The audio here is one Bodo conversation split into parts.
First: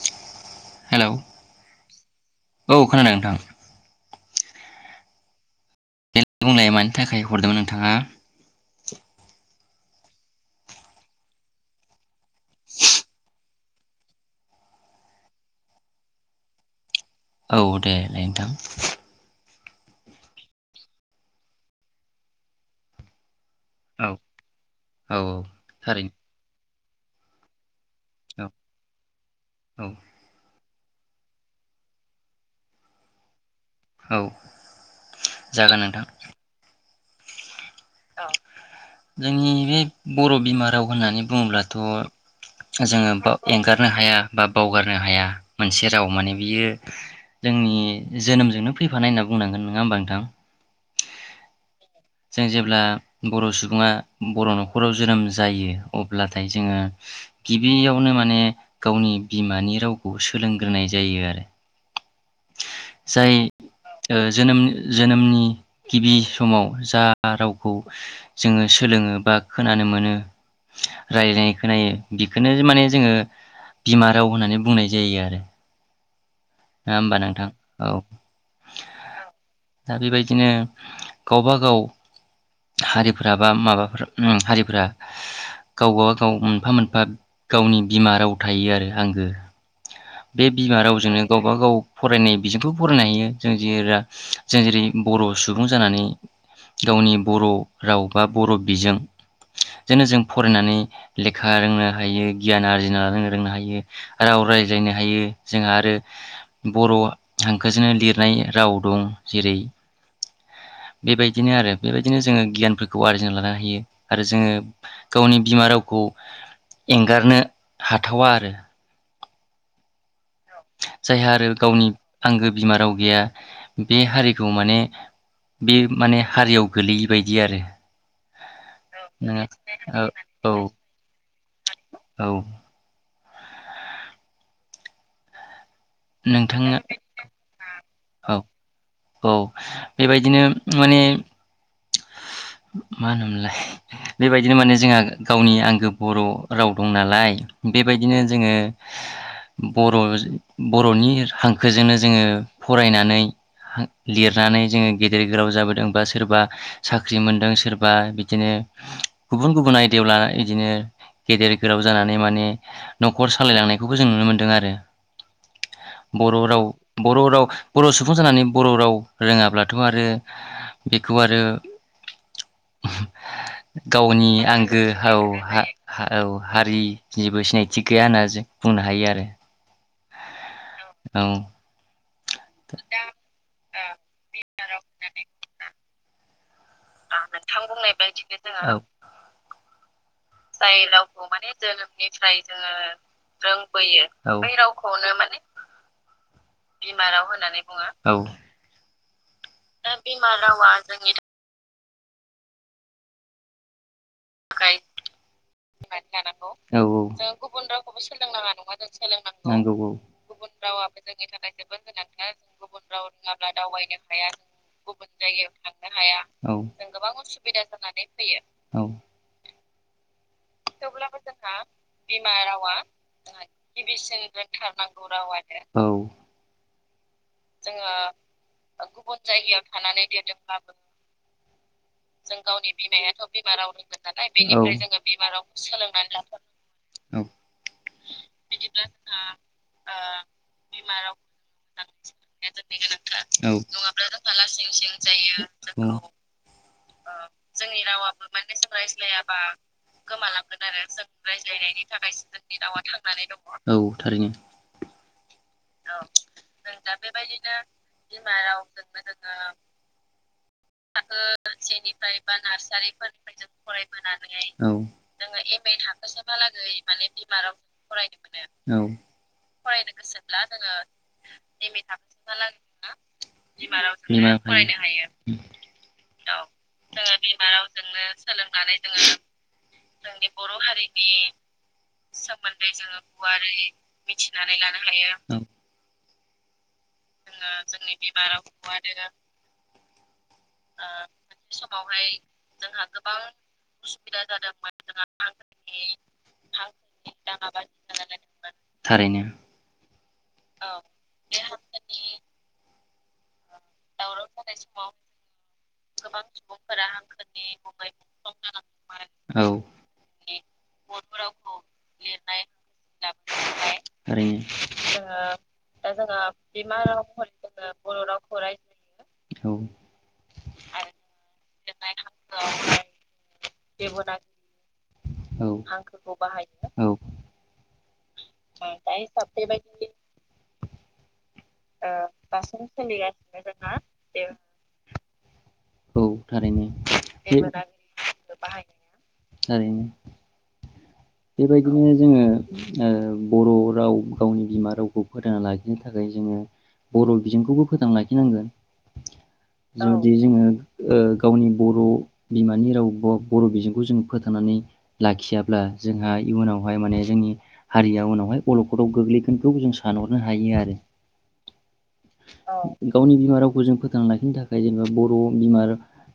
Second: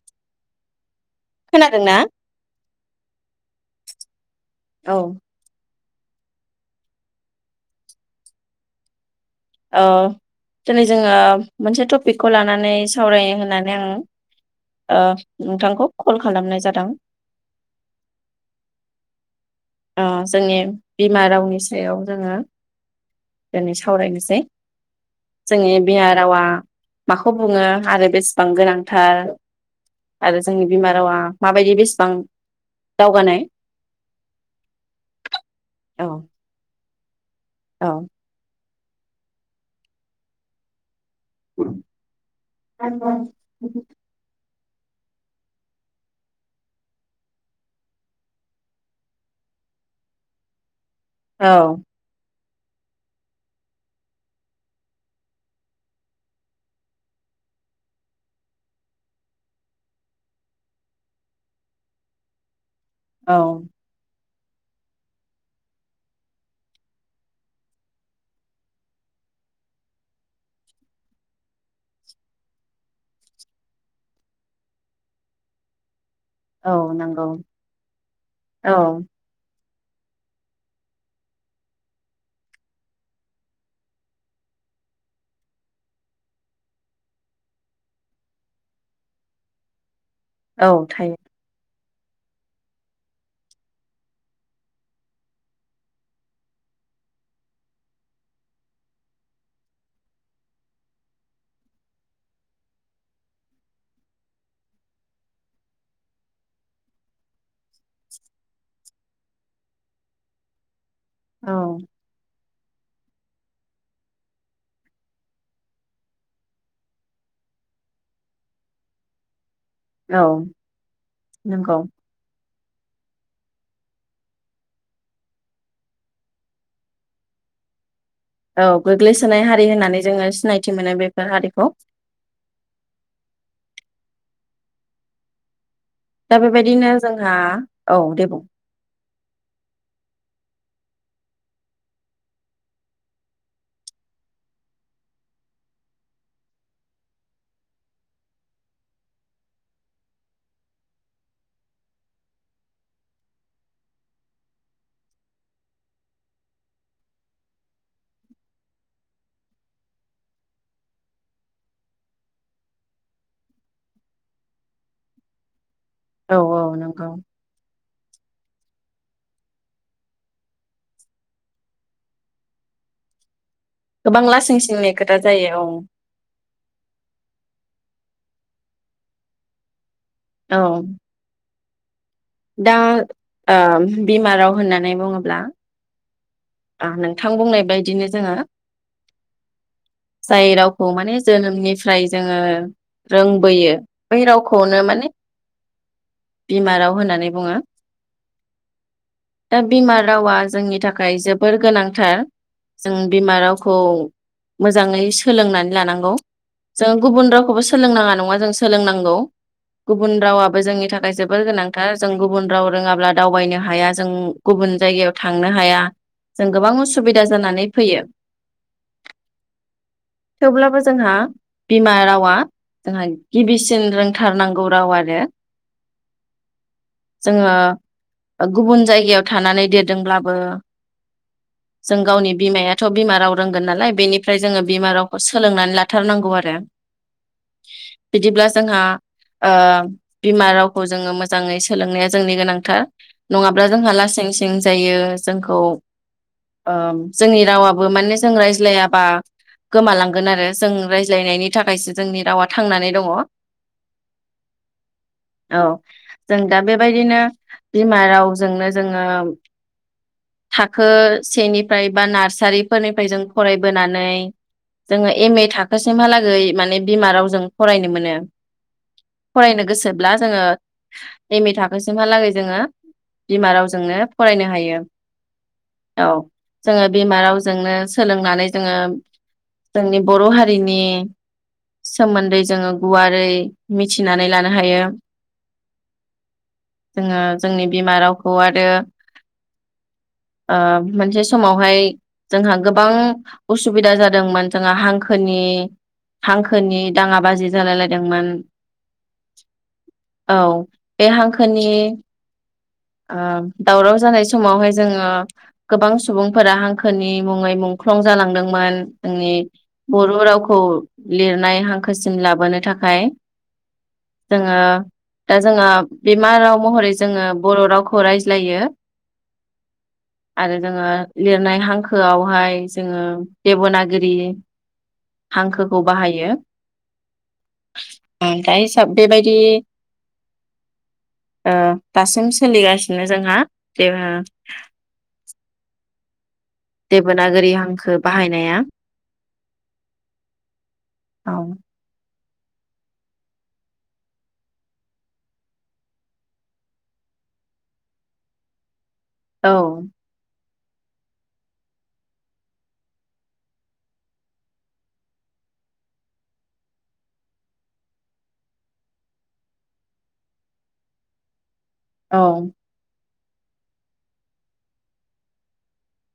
[inaudible] हेलौ खोनादोंना? औ खोनादों नोंथां। औ देलाय बुंलाया मानि थाखाय हरदोंमोन नोंथाङा दिनै जोङो मोनसे ट बेखौ लानानै सावराय होननानै। आं नोंथांखौ कल खालामनाय जादों। औ देै नोंथां ओ जोंनि बिमा रावनि सायाव जोङो। दिनै औ सावरायनोसै। औ औ जोंनि बिह थारैनो रावा माखौ बुङो? आरो बेसेबां गोनांथार औ औ आरो जोंनि बिमा रावा माबायदि बेसेबां दावगानाय। औ जागोन औ नोंथां। औ। जोंनि बे बर' बिमा राव होननानै बुङोब्लाथ' जोङो बा एंगारनो हाया बा बावगारनो हाया मोनसे राव माने बियो जोंनि जोनोमजोंनो फैफानाय ओनना बुंनांगोन नङा ओमबा नोंथां। औ। जों जेब्ला बर' सुबुङा बर' न'खराव जोनोम जायो अब्लाथाय जोङो गिबियावनो माने गावनि बिमानि रावखौ सोलोंग्रोनाय जायो आरो। औ जाय ओ जोनोम जोनोमनि गिबि समाव जा रावखौ जोङो सोलोङो बा खोनानो मोनो रायनाय खोनायो बिखोनो माने जोङो बिमा राव होननानै बुंनाय जायो आरो। औ नङा होमबा नोंगौ नोंथां औ औ। दा बेबायदिनो गावबा गाव हारिफ्रा बा माबाफा हारिफोरा गावबा गाव मोनफा मोनफा गावनि बिमा राव थायो आरो आंगो बे औ बिमा थायो रावजोंनो गावबा गाव फरायनाय बिजोंखौबो फरायनो हायो जों जिरा जों जेरै बर' सुबुं जानानै गावनि बर' राव बा बर' बिजों जोंनो जों फरायनानै लेखा रोंनो हायो गियान आरजिनो रोंनो हायो राव रायज्लायनो हायो जोंहा आरो बर' हांखोजोंनो लिरनाय राव दं। जेरै बेबायदिनो आरो औ बेबायदिनो जोङो गियानफोरख खौ आरजिना लानो हायो आरो जोङो गावनि बिमा रावखौ एंगारनो हाथावा आरो। औ जायहा आरो नंगौ गावनि आंगो बिमा राव गैया बे हारिखौ माने बे माने हारियाव गोलैयि बायदि आरो। औ नोङो गोग्लैसोनाय हारि होननानै जोङो औ सिनायथि मोनो बेफोर हारिखौ औ दा नोंथाङा बेबायदिनो जोंहा औ दे बुं। औ बेबायदिनो माने मा होनोमोनलाय बेबायदिनो माने जोंहा गावनि आंगो बर' राव दं नालाय बेबायदिनो जोङो बर' बर'नि हांखोजोंनो जोङो फरायनानै लिरनानै जोङो गेदेर गोलाव जाबोदों बा सोरबा साख्रि मोनदों सोरबा बिदिनो गुबुन गुबुन आयदायाव लानानै इदिनो गेदेर गोलाव जानानै माने न'खर सालायलांनायखौबो जों नुनो मोनदों आरो। औ बर' औ राव नंगौ बर' राव बर' सुबुं जानानै बर' राव रोङाब्लाथ' आरो बेखौ आरो गोबां गावनि लासिं आंगो सिंनि औ खोथा जायो औ हा-हा-हारिनिबो सिनायथि गैया होनना जों बुंनो हायो आरो। औ। औ दा ओ बिमा राव होननानै बुङोब्ला आ नोंथां बुंनाय बायदिनो जोङो जाय रावखौ माने जोनोमनिफ्राय जोङो रोंबोयो बै जोङो रावखौनो माने बिमा राव होननानै बुङो दा बिमा रावा जोंनि थाखाय जोब गोनांथार जों बिमा रावखौ मोजाङै सोलोंनानै लानांगौ जों गुबुन रावखौबो सोलोंनाङा नङा जों सोलोंनांगौ नांगौ गुबुन औ रावाबो जोंनि थाखाय जोबोर गोनांथार जों गुबुन राव रोङाब्ला दावबायनो हाया जों गुबुन जायगायाव थांनो हाया औ जों गोबां उसुबिदा जानानै फैयो औ। थेवब्लाबो जोंहा बिमा रावा जोंहा गिबिसिन रोंथारनांगौ राव आरो औ जोङो गुबुन जायगायाव थानानै देरदोंब्लाबो जों गावनि बिमायाथ' बिमा राव रोंगोन नालाय बेनिफ्राय जोङो बिमा रावखौ सोलों थाथारनांगौ आरो बिदिब्ला जोंहा ओम बिमा रावखौ जोङो मोजाङै सोलोंनाया जोंनि गोनांथार नङाब्ला जोंहा लासिंसिं जायो जोंखौ नंगौ ओम जोंनि रावाबो माने जों रायज्लायाबा गोमालांगोन आरो जों रायज्लायनायनि थाखायसो जोंनि रावा थांनानै दङ औ। औ थारैनो जों दा बेबायदिनो बिमा रावजोंनो जोङो थाखो सेनिफ्राय बा नार्सारिफोरनिफ्राय जों फरायबोनानै औ जोङो एम ऐ थाखोसिमहालागै माने बिमा रावजों फरायनो मोनो औ फरायनो गोसोब्ला जों जोङो एम ए थाखोसिमहालागै जोङो बिमा रावजोंनो राव फरायनो हायो। औ जोङो बिमा रावजोंनो सोलोंनानै जोङो जोंनि बर' हारिनि सोमोन्दै जोङो गुवारै मिथिनानै लानो हायो। [inaudible] जोङो जोंनि बिमा रावखौ आरो ओ मोनसे समावहाय जोंहा गोबां उसुबिदा जादोंमोन जोंहा हांखोनि हांखोनि दाङा बाजि जालायलायदोंमोन। थारैनो औ बे हांखोनि ओम दावराव जानाय समावहाय जोङो गोबां सुबुंफोरा हांखोनि मुङै मुंख्लं जालांदोंमोन जोंनि औ बर' रावखौ लिरनाय हांखोसिम लाबोनो थाखाय थारैनो जोङो दा जोङो बिमा राव महरै जोङो बर' रावखौ रायज्लाय ज्लायो औ आरो जोङो लिरनाय हांखोआवहाय जोङो देबनागोरि औ हांखोखौ बाहायो औ दा हिसाब बेबायदि ओ दासिम सोलिगासिनो जोंहा बे ओ औ थारैनो देबनागोरि हांखो बाहायनाया थारैनो औ बेबायदिनो जोङो ओ बर' राव गावनि बिमा रावखौ फोथांना लाखिनो थाखाय जोङो बर' बिजोंखौबो फोथांना लाखिनांगोन। औ [unintelligible] ओ गावनि बर' बिमानि राव ब-बर' बिजोंखौ जों फोथांनानै लाखियाब्ला जोंहा इयुनावहाय माने जोंनि हारिया उनावहाय अल'खदाव गोग्लैगोनखौ जों सानहरनो हायो आरो। औ गावनि बि मा रावखौ जों फोथांना लाखिनो थाखाय जोङो बर' बिमार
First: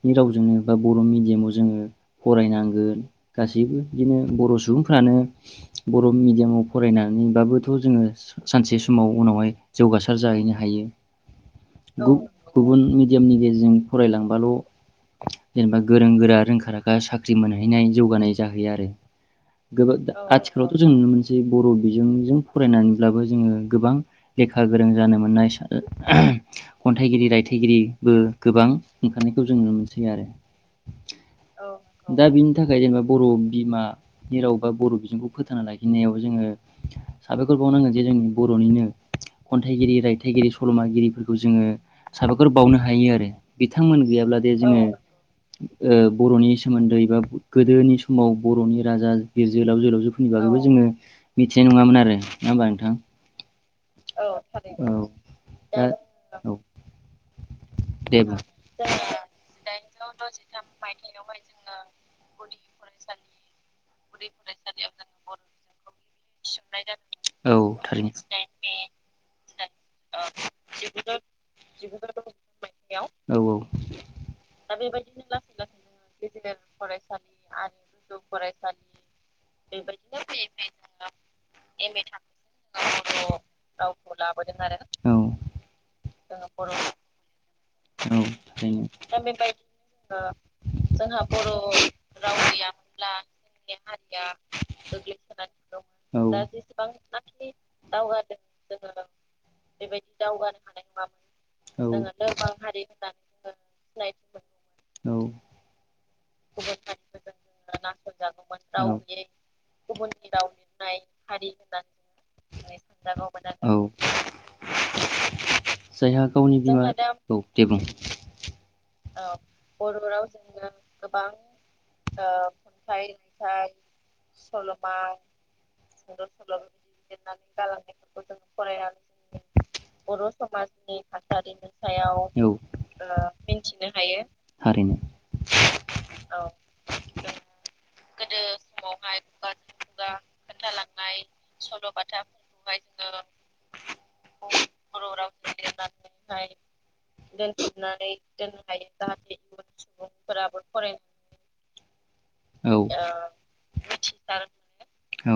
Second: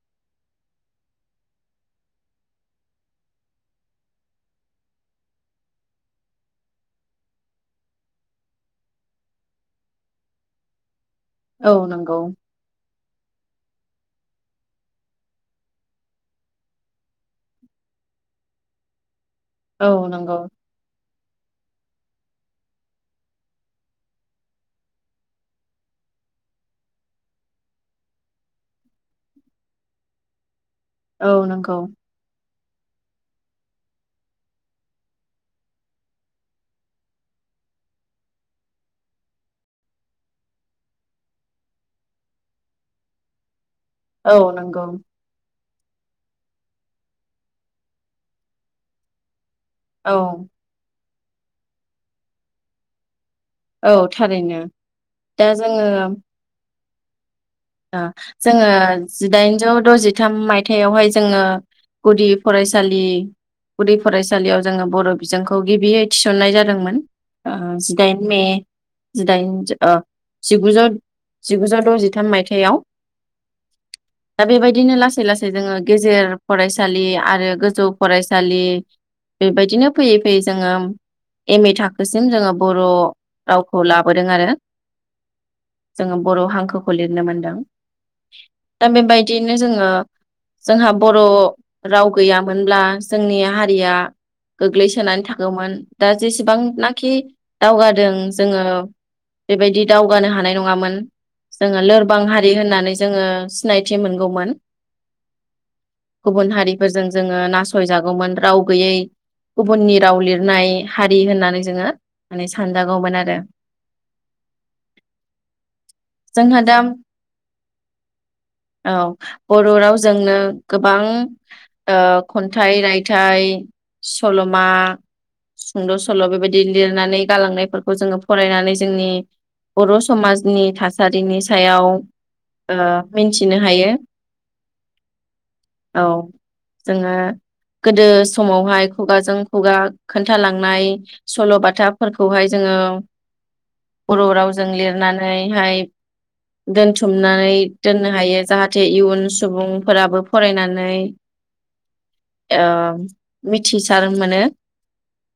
नि रावजों बा बर' मिडियामाव जोङो फरायनांगोन गासैबो बिदिनो बर' सु सुबुंफ्रानो बर' मिडियामाव फरायनानैबाबोथ' जोङो सानसे समाव उनावहाय जौगासार जाहैनो हायो। औ गौ नंगौ गुबुन मि यामनि गेजेरजों फरायलांबाल' जेनेबा गोरों गोरा रोंखा राखा साख्रि मोनहैनाय जौगानाय जाहैया आरो। औ गो-गो नंगौ आथिखालावथ' जों नुनो मोनस सै बर' बिजोंजों फरायनानैब्लाबो जोङो गोबां लेखा गोरों जानो मोननाय खन्थाइगिरि रायथाइगिरि बो गोबां ओंखारनायखौ जों नुनो मोनसै आरो। औ नंगौ दा बिनि थाखाय जेनेबा बर' बिमा नि राव बा बर' बिजोंखौ फोथांना लाखिनायाव जोङो साबायखर बावनांगोन जे जों बर'निनो खन्थाइगिरि रायथाइगिरि सल'मागिरिफोरखौ जोङो साबायखर बावनो हायो आरो। बिथांमोन औ गैयाब्ला दे जोङो नंगौ ओ बर'नि सोमोन्दै बा गोदोनि समाव बर'नि राजा बिर जोहोलाव औ जोहोलावजोफोरनि बागैबो जोङो मिथिनाय नङामोन आरो नङा होमबा नोंथां? औ थारैनो औ दा जोङो औ ओ दे बुं जोङो जिदाइनजौ द'जिथाम मायथाइयावहाय जोङो गुदि फरायसालि गुदि फरायसालियाव जोङो बर' बिजोंखौ गिबियै थिसननाय जादोंमोन औ ओ थारैनो जिदाइन मे जिदाइन ज ओ जिगुजौ जिगुजौ द'जिथाम मायथ याव औ औ दा बेबायदिनो लासै लासै जोङो गेजेर फरायसालि आरो गोजौ फरायसालि बेबायदिनो फैयै फैयै जोङो एम ए थाखोसिम जोङो बर' रावखौ लाबोदों आरो। औ जोङो बर' हांखोखौ लिरनो मोन थारैनो दा बेबायदिनो जोङो जोंहा बर' राव गैयामोनब्ला जोंनि हारिया गोग्लैसोनानै थागोमोन दा औ जेसेबांनाखि दावगादों जोङो बेबायदि दावगानो हानाय नङामोन जोङो लोरब [unintelligible] जोङो सिनायथि मोनगौमोन। मोनगौमोन गुबुन हारिफोरजों जोङो नासयजागौमोन राव गैयै गुबुननि राव लिरनाय हारि होननानै जोङो माने सानजागौमोन आरो, औ जायहा गावनि जोंहा बिमा दाम औ दे बुं औ बर' राव जोंनो गोबा ओ खन्थाइ रायथाइ सल'मा सुंद' सल' बेबायदि लिरनानै गालांनायफोरखौ जोङो फरायनानै जोंनि बर' समाजनि थासारिनि सायाव औ, ओ मिन्थिनो हायो हारिमु औ जोंङो गोदो समावहाय खुगाजों खुगा खोन्थालांनाय सल बाथाफोरखौहाय जोंङो बर रावजों लिरनानैहाय। दोनथुमनानै दोननो हायो जाहाथे इयुन सुबुंफोराबो फरायनान नानै औ ओह मिथिसार मोनो। औ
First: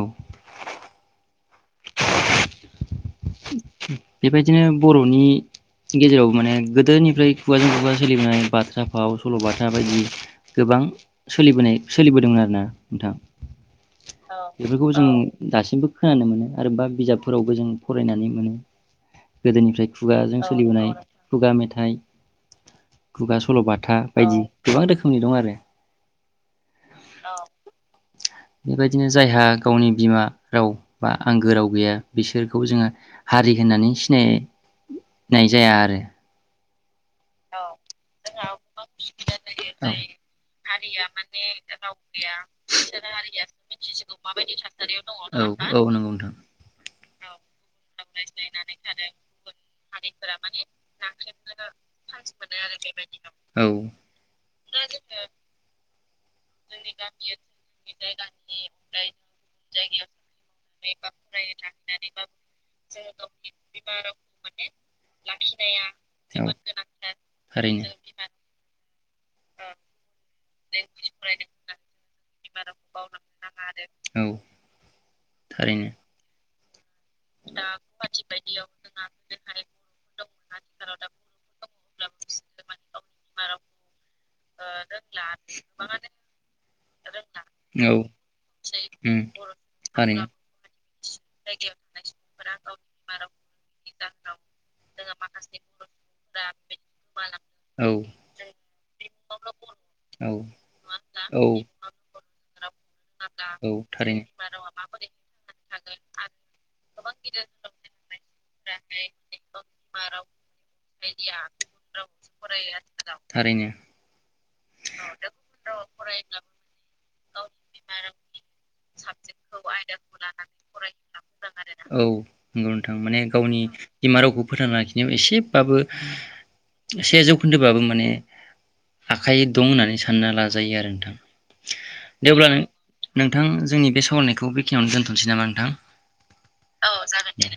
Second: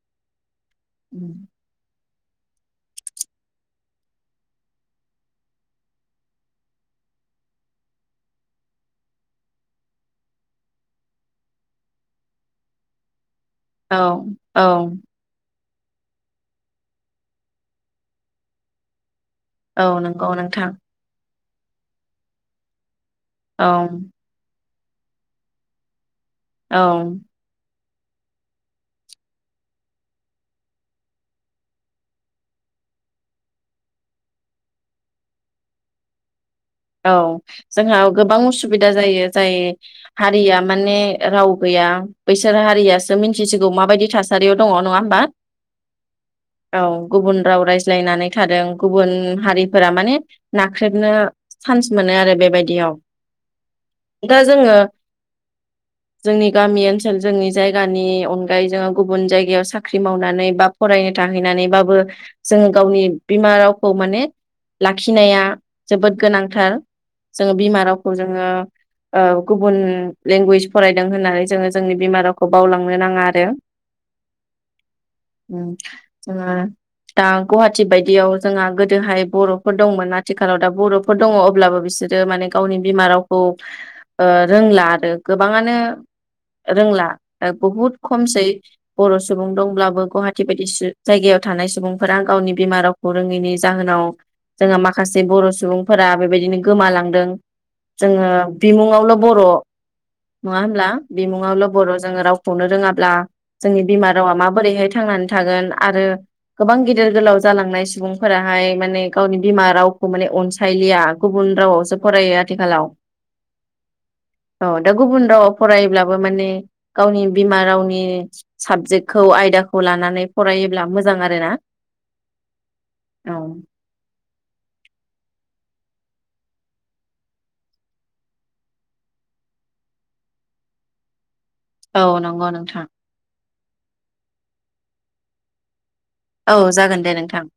बेबायदिनो बरनि गेजेराव माने गोदोनिफ्राय खुगाजों खुगा सोलिबोनाय बाथ्रा फाव सलबाथा बायदि गोबां सोलिबोनाय सोलिबोदोंमोन आरोना नोंथां। औ औ बेफोरखौ जों दासिमबो। खोनानो मोनो। आरोबा बिजाबफोरावबो जों फरायनानै मोनो। गोदोनिफ्राय खुगाजों औ नंगौ नोंथां सोलिबोनाय। खुगा मेथाइ। खुगा सलबाथा औ बायदि। गोबां रोखोमनि दं आरो। औ। बेबायदिनो जायहा गावनि बिमा राव बा आंगो राव गैया बिसोरखौ जोंङो हारि होननानै सिनाय नाय जाया आरो। औ जोंहा गोबां उसुबिदा जायो जाय हारिया माने राव गैया बैसोर हारियासो मिथिसिगौ माबायदि थासारियाव दङ नङा होमबा औ औ नंगौ नोंथां औ। गुबुन राव रायज्लायनानै थादों गुबुन हारिफोरा माने नाख्रेबनो जोङो सान्स मोनो आरो बे बायदिनो दा औ जोङो जोंनि [unintelligible] गामि ओनसोल जोंनि जायगानि अनगायै जोङो गुबुन जायगायाव साख्रि मावनानै बा फरायनो थाहैनानैबाबो जोङो गावनि बिमा रावखौ माने लाखिनाया जोबोद गोनांथार जोंङो बिमा थारैनो रावखौ जोङो ओह गुबुन लेंगुवेज फरायदों होननानै जोङो जोंनि बिमा रावखौ बावलांनो नाङा आरो। औ। उम थारैनो जोंङो दा गुवाहाटि बायदियाव जोंहा गोदोहाय बरफोर दंमोन आथिखालाव दा बरफोर दङ अब्लाबो बिसोरो माने गावनि बिमा रावखौ ओह रोंला आरो गोबाङानो। रोंला बहुद औ खमसै बर उम सुबुं दंब्लाबो थारैनो। गुवाहाटि बायदि सु जायगायाव थानाय सुबुंफोरा गावनि बिमा रावखौ रोङैनि जाहोनाव जोंहा माखासे बर सुबुं फोरा बेबायदिनो गोमालांदों औ जोङो बिमुङावल बर औ नङा होमब्ला औ बिमुं आवल बर जोङो रावखौनो रोङाब्ला औ जोंनि बिमा थारैनो। रावा माबोरैहाय थांनानै थागोन आरो गोबां गिदिर गोलाव जालांनाय सुबुंफोराहाय माने गावनि बिमा रावखौ माने अनसाय थाइलिया गुबुन रावावसो फरायो आथिखालाव। थारैनो। औ दा गुबुन रावाव फरायोब्लाबो माने गाव गावनि बिमा रावनि साबजेक्टखौ आयदाखौ लानानै फरायोब्ला मोजां आरोना औ नंगौ नोंथां माने औ गावनि । बाबो से जौ खोन्दोबाबो माने आखाइ दं होननानै सानना लाजायो आरो नोंथां औ दे नंगौ अब्ला नोंथां नों-नोंथां जोंनि बे सावरायनायखौ बेखिनियाव दोन्थनोसै नामा नोंथां औ जागोन दे नोंथां [inaudible]